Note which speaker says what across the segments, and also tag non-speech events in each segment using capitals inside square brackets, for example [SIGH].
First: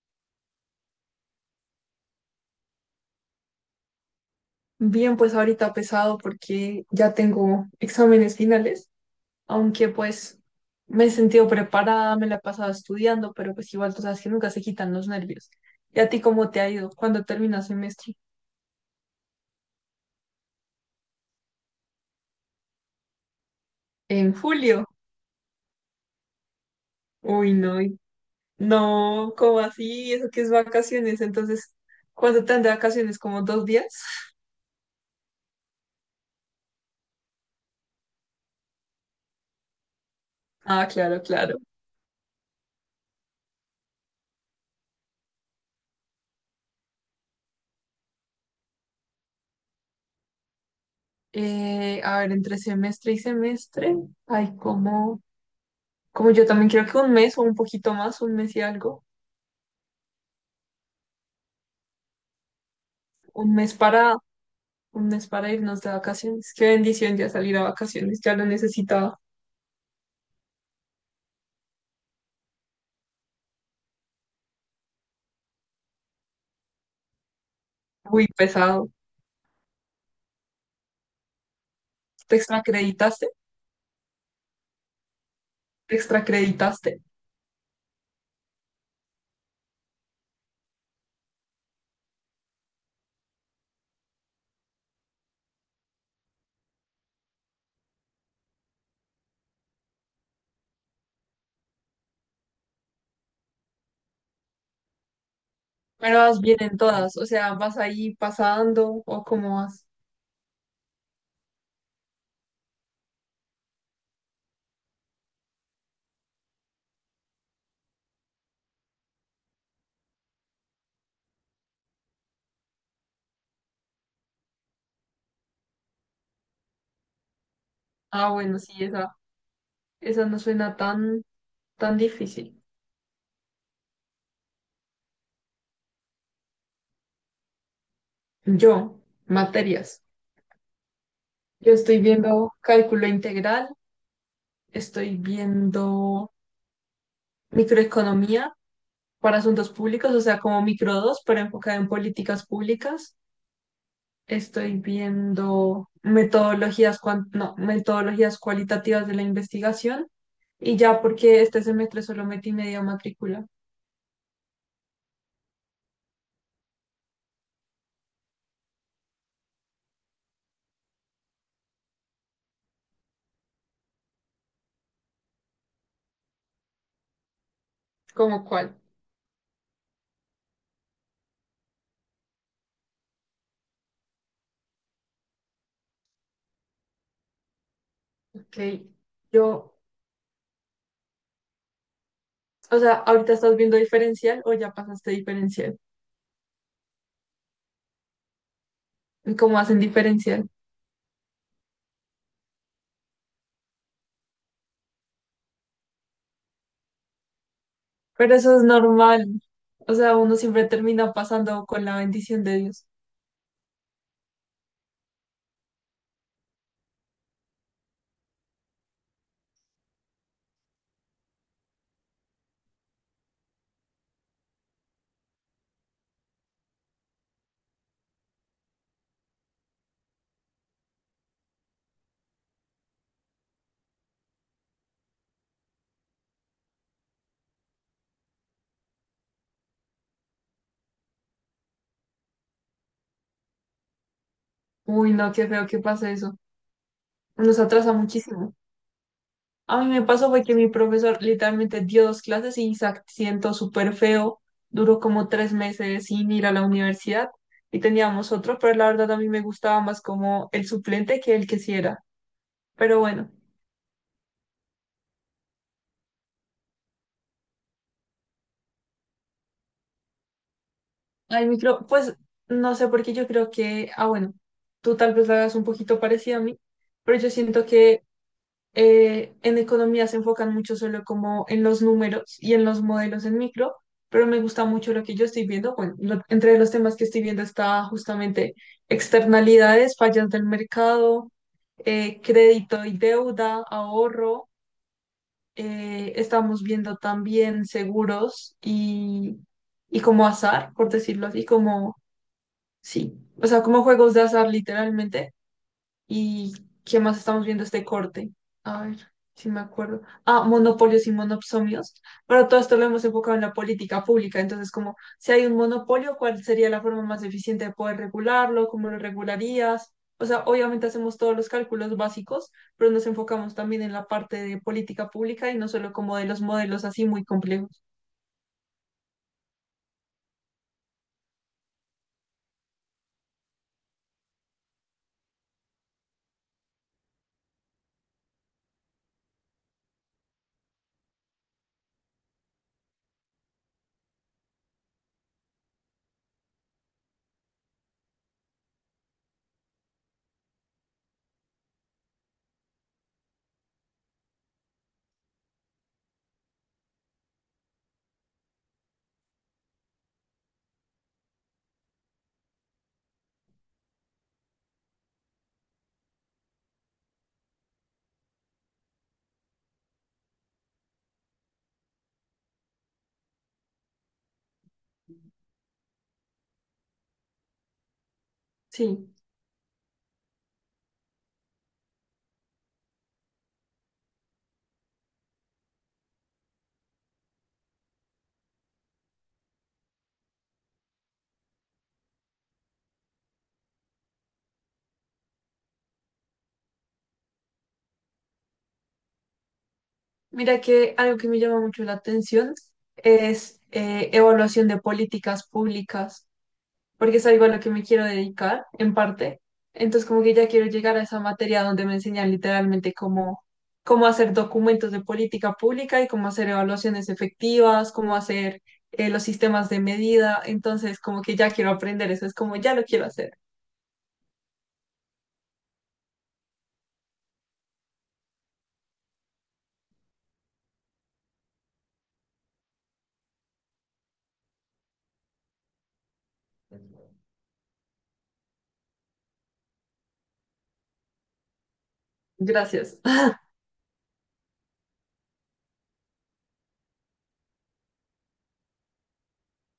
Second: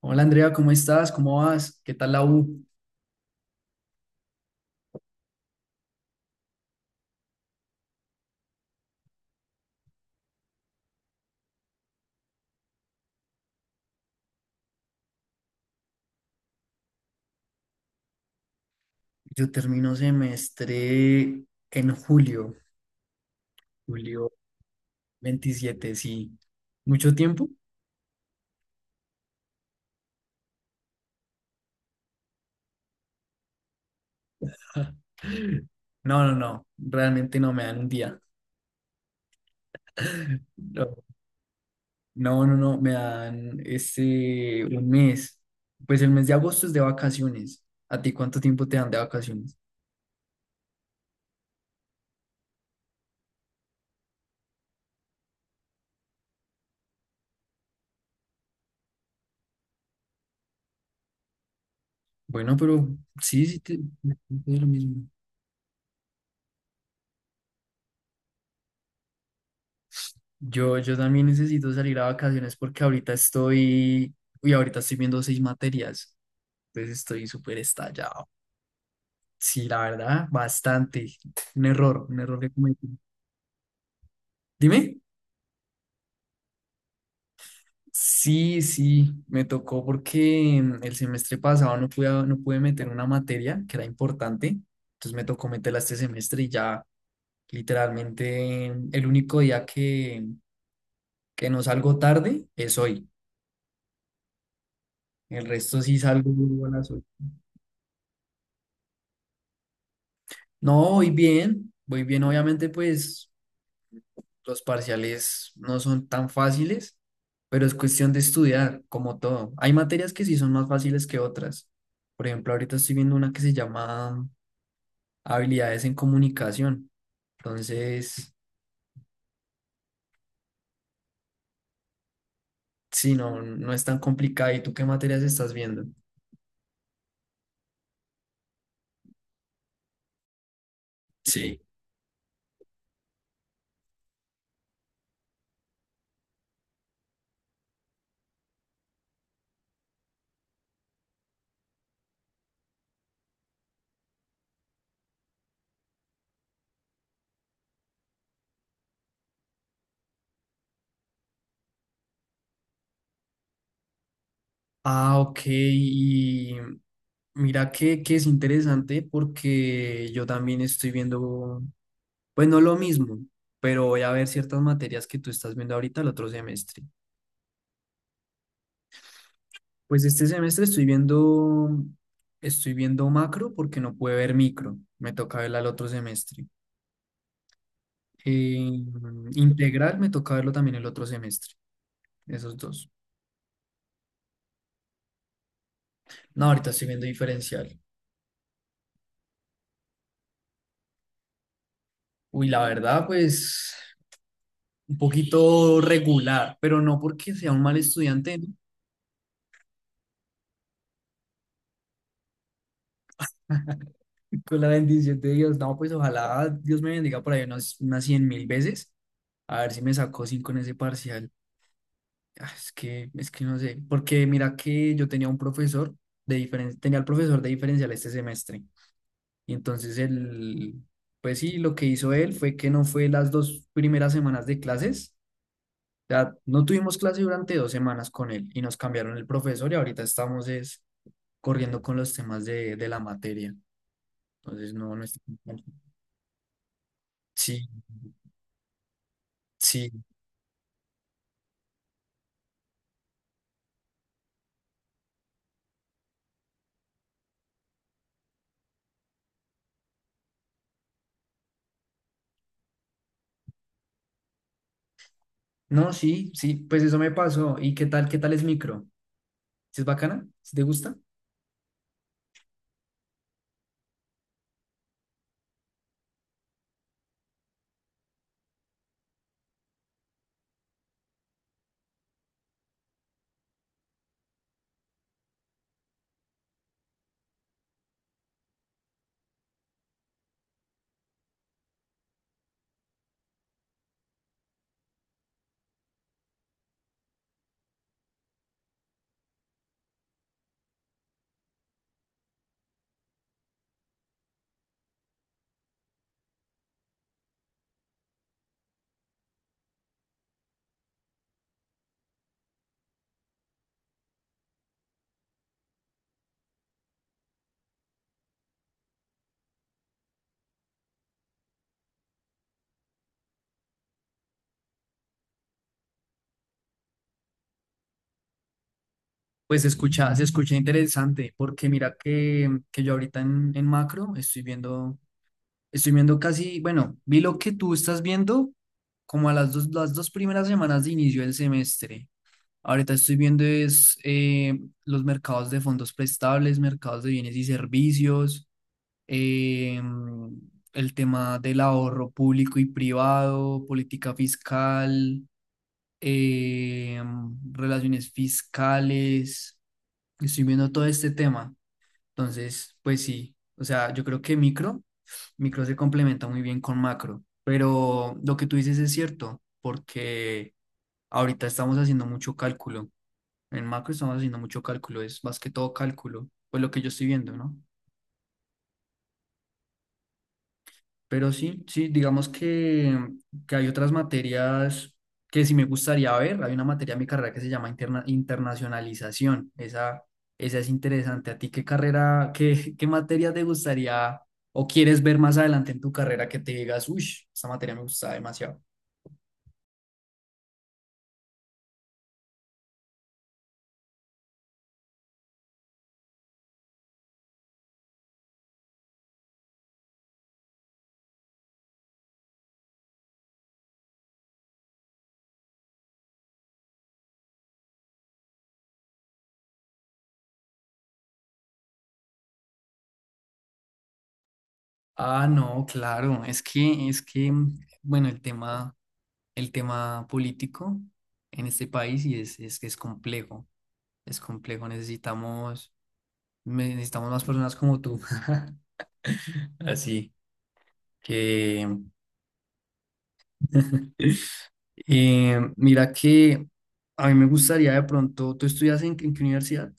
Speaker 1: Hola Andrea, ¿cómo estás? ¿Cómo vas? ¿Qué tal la U?
Speaker 2: Bien, pues ahorita pesado porque ya tengo exámenes finales, aunque pues me he sentido preparada, me la he pasado estudiando, pero pues igual tú sabes que nunca se quitan los nervios. ¿Y a ti cómo te ha ido? ¿Cuándo terminas semestre?
Speaker 1: Yo termino semestre en julio, julio
Speaker 2: En julio.
Speaker 1: 27, sí. ¿Mucho tiempo?
Speaker 2: Uy, no, no, ¿cómo así? ¿Eso que es vacaciones? Entonces, ¿cuánto te dan de vacaciones? ¿Como 2 días? [LAUGHS]
Speaker 1: [LAUGHS] No, no, no, realmente no me dan un día. [LAUGHS]
Speaker 2: Ah,
Speaker 1: No,
Speaker 2: claro, claro.
Speaker 1: no, no, no, me dan un mes. Pues el mes de agosto es de vacaciones. ¿A ti cuánto tiempo te dan de vacaciones?
Speaker 2: A ver, entre semestre y semestre hay como yo también creo que un mes o un poquito más, un mes y algo.
Speaker 1: Bueno, pero sí,
Speaker 2: Un
Speaker 1: sí,
Speaker 2: mes
Speaker 1: sí,
Speaker 2: para,
Speaker 1: sí, es lo
Speaker 2: un
Speaker 1: mismo.
Speaker 2: mes para irnos de vacaciones. Qué bendición ya salir a vacaciones, ya lo necesitaba.
Speaker 1: Yo también necesito salir a vacaciones porque uy, ahorita estoy viendo seis materias, entonces estoy súper
Speaker 2: Muy
Speaker 1: estallado.
Speaker 2: pesado.
Speaker 1: Sí, la verdad, bastante. Un
Speaker 2: ¿Te
Speaker 1: error que cometí.
Speaker 2: extracreditaste?
Speaker 1: Dime.
Speaker 2: ¿Te extracreditaste?
Speaker 1: Sí, sí, me tocó porque el semestre pasado no pude meter una materia que era importante, entonces me tocó meterla este semestre y ya literalmente el único día que no salgo tarde es hoy. El resto sí
Speaker 2: Pero vas bien
Speaker 1: salgo a
Speaker 2: en
Speaker 1: las ocho.
Speaker 2: todas, o sea, vas ahí pasando o cómo vas.
Speaker 1: No, voy bien, voy bien. Obviamente, pues los parciales no son tan fáciles, pero es cuestión de estudiar, como todo. Hay materias que sí son más fáciles que otras. Por ejemplo, ahorita estoy viendo una que se llama habilidades en comunicación.
Speaker 2: Ah,
Speaker 1: Entonces,
Speaker 2: bueno, sí, esa no suena tan, tan difícil.
Speaker 1: sí, no, no es tan complicada. ¿Y tú qué materias estás viendo?
Speaker 2: Yo, materias.
Speaker 1: Sí.
Speaker 2: Yo estoy viendo cálculo integral, estoy viendo microeconomía para asuntos públicos, o sea, como micro 2 pero enfocada en políticas públicas. Estoy viendo metodologías, no, metodologías cualitativas de la investigación y ya porque este semestre solo metí media matrícula.
Speaker 1: Ah, ok. Y mira que es interesante porque yo también estoy viendo pues no lo mismo, pero voy a ver ciertas materias que tú estás viendo ahorita el otro semestre.
Speaker 2: ¿Cómo cuál?
Speaker 1: Pues este semestre estoy viendo macro porque no pude ver micro. Me toca verla el otro semestre.
Speaker 2: Ok.
Speaker 1: Eh,
Speaker 2: Yo,
Speaker 1: integral me toca verlo también el otro semestre. Esos
Speaker 2: o
Speaker 1: dos.
Speaker 2: sea, ahorita estás viendo diferencial o ya pasaste diferencial.
Speaker 1: No, ahorita estoy viendo diferencial.
Speaker 2: ¿Cómo hacen diferencial?
Speaker 1: Uy, la verdad, pues un poquito regular, pero no porque sea un mal
Speaker 2: Pero
Speaker 1: estudiante.
Speaker 2: eso es normal. O sea, uno siempre termina pasando con la bendición de Dios.
Speaker 1: Con la bendición de Dios, no, pues ojalá Dios me bendiga por ahí unas 100.000 veces. A ver si me sacó cinco en ese parcial. Ah, es que, es que no sé, porque mira que yo tenía un profesor de diferencia, tenía el profesor de diferencial este semestre. Y entonces él, pues sí, lo que hizo él fue que no fue las dos primeras semanas de clases. O sea, no tuvimos clase durante 2 semanas con él y nos cambiaron el profesor y ahorita estamos es corriendo con los temas de la materia. Entonces no, no
Speaker 2: Uy,
Speaker 1: está-
Speaker 2: no, qué feo que pase eso. Nos
Speaker 1: Sí,
Speaker 2: atrasa muchísimo. A
Speaker 1: sí.
Speaker 2: mí me pasó fue que mi profesor literalmente dio 2 clases y se siento súper feo. Duró como 3 meses sin ir a la universidad y teníamos otro, pero la verdad a mí me gustaba más como el suplente que el que sí era. Pero bueno,
Speaker 1: No, sí, sí, pues eso me pasó. ¿Y qué tal es micro? ¿Sí? ¿Es bacana? ¿Sí te gusta?
Speaker 2: al micro, pues no sé por qué yo creo que, ah, bueno, tú tal vez lo hagas un poquito parecido a mí, pero yo siento que en economía se enfocan mucho solo como en los números y en los modelos en micro, pero me gusta mucho lo que yo estoy viendo. Bueno, entre los temas que estoy viendo está justamente externalidades, fallas del mercado, crédito y deuda, ahorro. Estamos viendo también seguros y como azar, por decirlo así, como, sí, o sea, como juegos de azar literalmente. ¿Y qué más estamos viendo este corte? A ver, si me acuerdo. Ah, monopolios y monopsonios. Pero todo esto lo hemos enfocado en la política pública. Entonces, como si hay un monopolio, ¿cuál sería la forma más eficiente de poder regularlo? ¿Cómo lo regularías? O sea, obviamente hacemos todos los cálculos básicos, pero nos enfocamos también en la parte de política pública y no solo como de los modelos así muy complejos.
Speaker 1: Pues se escucha interesante, porque mira que yo ahorita en macro estoy viendo casi, bueno, vi lo que tú estás viendo como a las dos primeras semanas de inicio del semestre. Ahorita estoy viendo es los mercados de fondos prestables, mercados de bienes y servicios, eh, el tema del ahorro público y privado, política fiscal, eh, relaciones fiscales, estoy viendo todo este tema. Entonces, pues sí, o sea, yo creo que micro se complementa muy bien con macro, pero lo que tú dices es cierto, porque ahorita estamos haciendo mucho cálculo. En macro estamos haciendo mucho cálculo, es más que todo cálculo, pues lo que yo estoy viendo, ¿no?
Speaker 2: Sí.
Speaker 1: Pero sí, sí, digamos que hay otras materias que sí me gustaría ver. Hay una materia en mi carrera que se llama internacionalización. Esa es interesante. ¿A ti qué materia te gustaría o quieres ver más adelante en tu carrera que te digas, uy, esta materia me gusta demasiado?
Speaker 2: Mira que algo que me llama mucho la atención es evaluación de políticas públicas, porque es algo a lo que me quiero dedicar, en parte. Entonces, como que ya quiero llegar a esa materia donde me enseñan literalmente cómo, cómo hacer documentos de política pública y cómo hacer evaluaciones efectivas, cómo hacer los sistemas de medida. Entonces, como que ya quiero aprender eso, es como ya lo quiero hacer.
Speaker 1: Ah, no, claro, es que, bueno, el tema político en este país y es que es complejo, es complejo. Necesitamos más personas como tú. [LAUGHS] Así que,
Speaker 2: Gracias. [LAUGHS]
Speaker 1: [LAUGHS] mira que a mí me gustaría de pronto, ¿tú estudias en qué universidad?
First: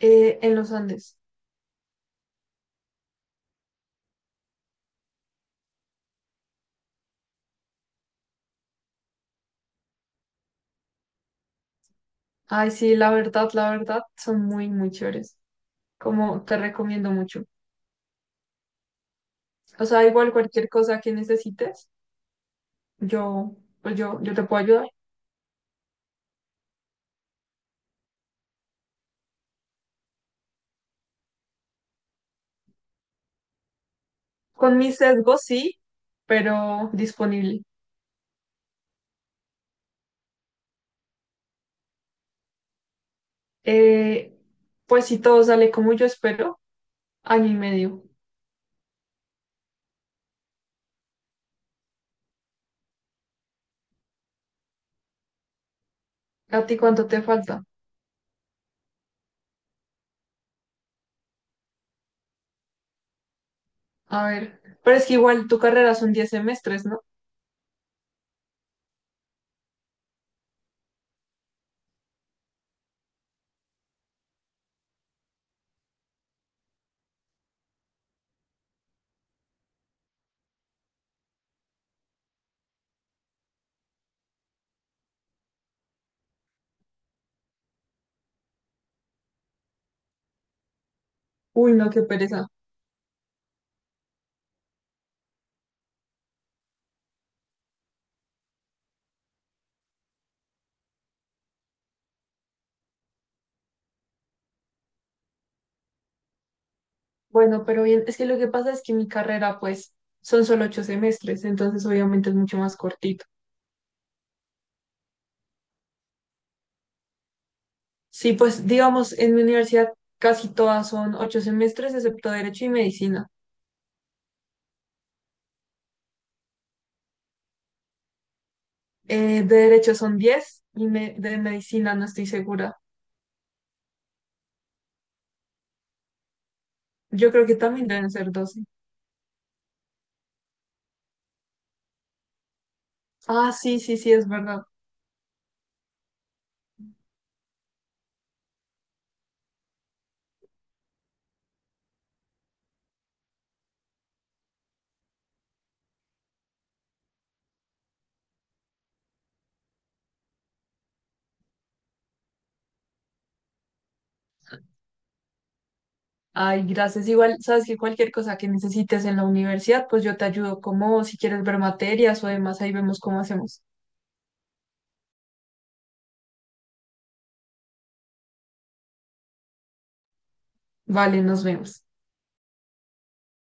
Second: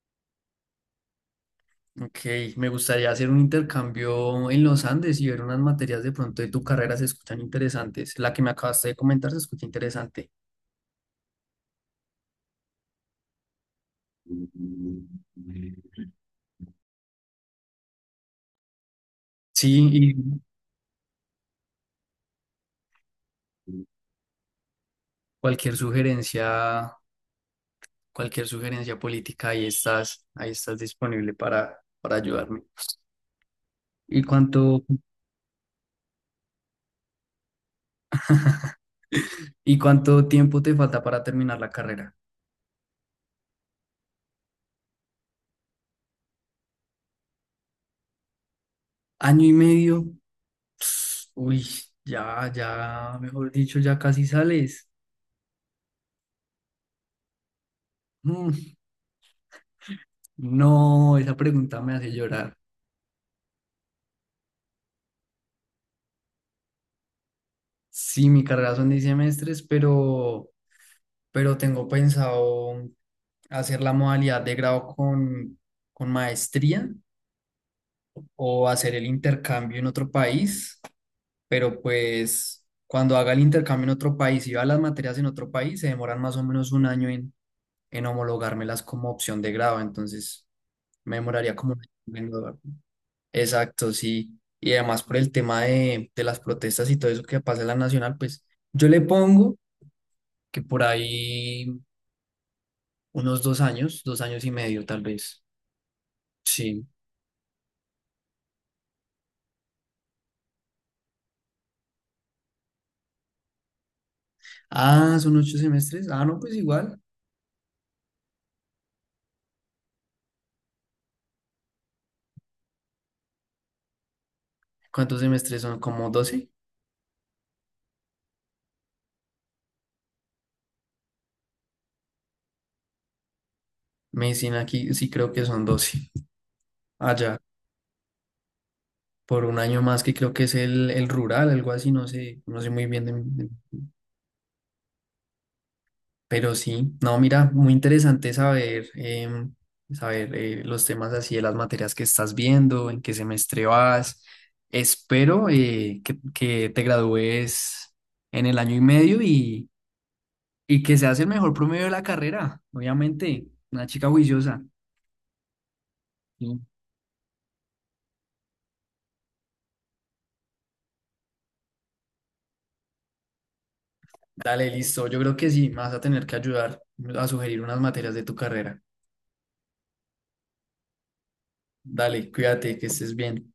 Speaker 2: En los Andes.
Speaker 1: Ok, me gustaría hacer un intercambio en los Andes y ver unas materias de pronto de tu carrera, se escuchan interesantes. La que me acabaste de comentar se escucha interesante.
Speaker 2: Ay, sí, la verdad, son muy, muy chéveres. Como te recomiendo mucho. O
Speaker 1: Sí,
Speaker 2: sea,
Speaker 1: y
Speaker 2: igual cualquier cosa que necesites, yo, pues yo te puedo ayudar.
Speaker 1: cualquier sugerencia, cualquier sugerencia política, ahí estás disponible para ayudarme. ¿Y
Speaker 2: Con
Speaker 1: cuánto,
Speaker 2: mis sesgos sí, pero disponible.
Speaker 1: ¿Y cuánto tiempo te falta para terminar la carrera?
Speaker 2: Eh, pues si todo sale como yo espero, año y medio.
Speaker 1: ¿Año y medio? Uy, ya, ya, mejor dicho, ya casi sales.
Speaker 2: ¿A ti cuánto te falta?
Speaker 1: Mm, no, esa pregunta me hace llorar.
Speaker 2: A ver, pero es que igual tu carrera son 10 semestres, ¿no?
Speaker 1: Sí, mi carrera son 10 semestres, pero tengo pensado hacer la modalidad de grado con maestría o hacer el intercambio en otro país, pero pues cuando haga el intercambio en otro país y va las materias en otro país, se demoran más o menos un año en homologármelas como opción de grado, entonces me demoraría
Speaker 2: Uy,
Speaker 1: como un
Speaker 2: no,
Speaker 1: año
Speaker 2: qué pereza.
Speaker 1: en. Exacto, sí. Y además por el tema de las protestas y todo eso que pasa en la nacional, pues yo le pongo que por ahí unos 2 años, 2 años y medio tal vez. Sí.
Speaker 2: Bueno, pero bien, es que lo que pasa es que mi carrera, pues, son solo 8 semestres, entonces obviamente es mucho más cortito.
Speaker 1: Ah, son 8 semestres. Ah, no, pues igual.
Speaker 2: Sí, pues, digamos, en mi universidad casi todas son 8 semestres, excepto Derecho y Medicina.
Speaker 1: ¿Cuántos semestres son? ¿Como 12?
Speaker 2: De Derecho son 10 y de Medicina no estoy segura.
Speaker 1: Medicina aquí sí creo que son 12.
Speaker 2: Yo
Speaker 1: Allá,
Speaker 2: creo que también deben ser 12.
Speaker 1: por un año más que creo que es el rural, algo así, no sé muy bien de.
Speaker 2: Ah, sí, sí, sí, es verdad.
Speaker 1: Pero sí, no, mira, muy interesante saber, los temas así de las materias que estás viendo, en qué semestre vas. Espero que te gradúes en el año y medio y que seas el mejor promedio de la carrera, obviamente, una chica juiciosa. Sí.
Speaker 2: Ay, gracias. Igual, sabes que cualquier cosa que necesites en la universidad, pues yo te ayudo como si quieres ver materias o demás, ahí vemos cómo hacemos.
Speaker 1: Dale, listo, yo creo que sí, me vas a tener que ayudar a sugerir unas materias de tu carrera.
Speaker 2: Vale, nos vemos.
Speaker 1: Dale, cuídate, que estés bien.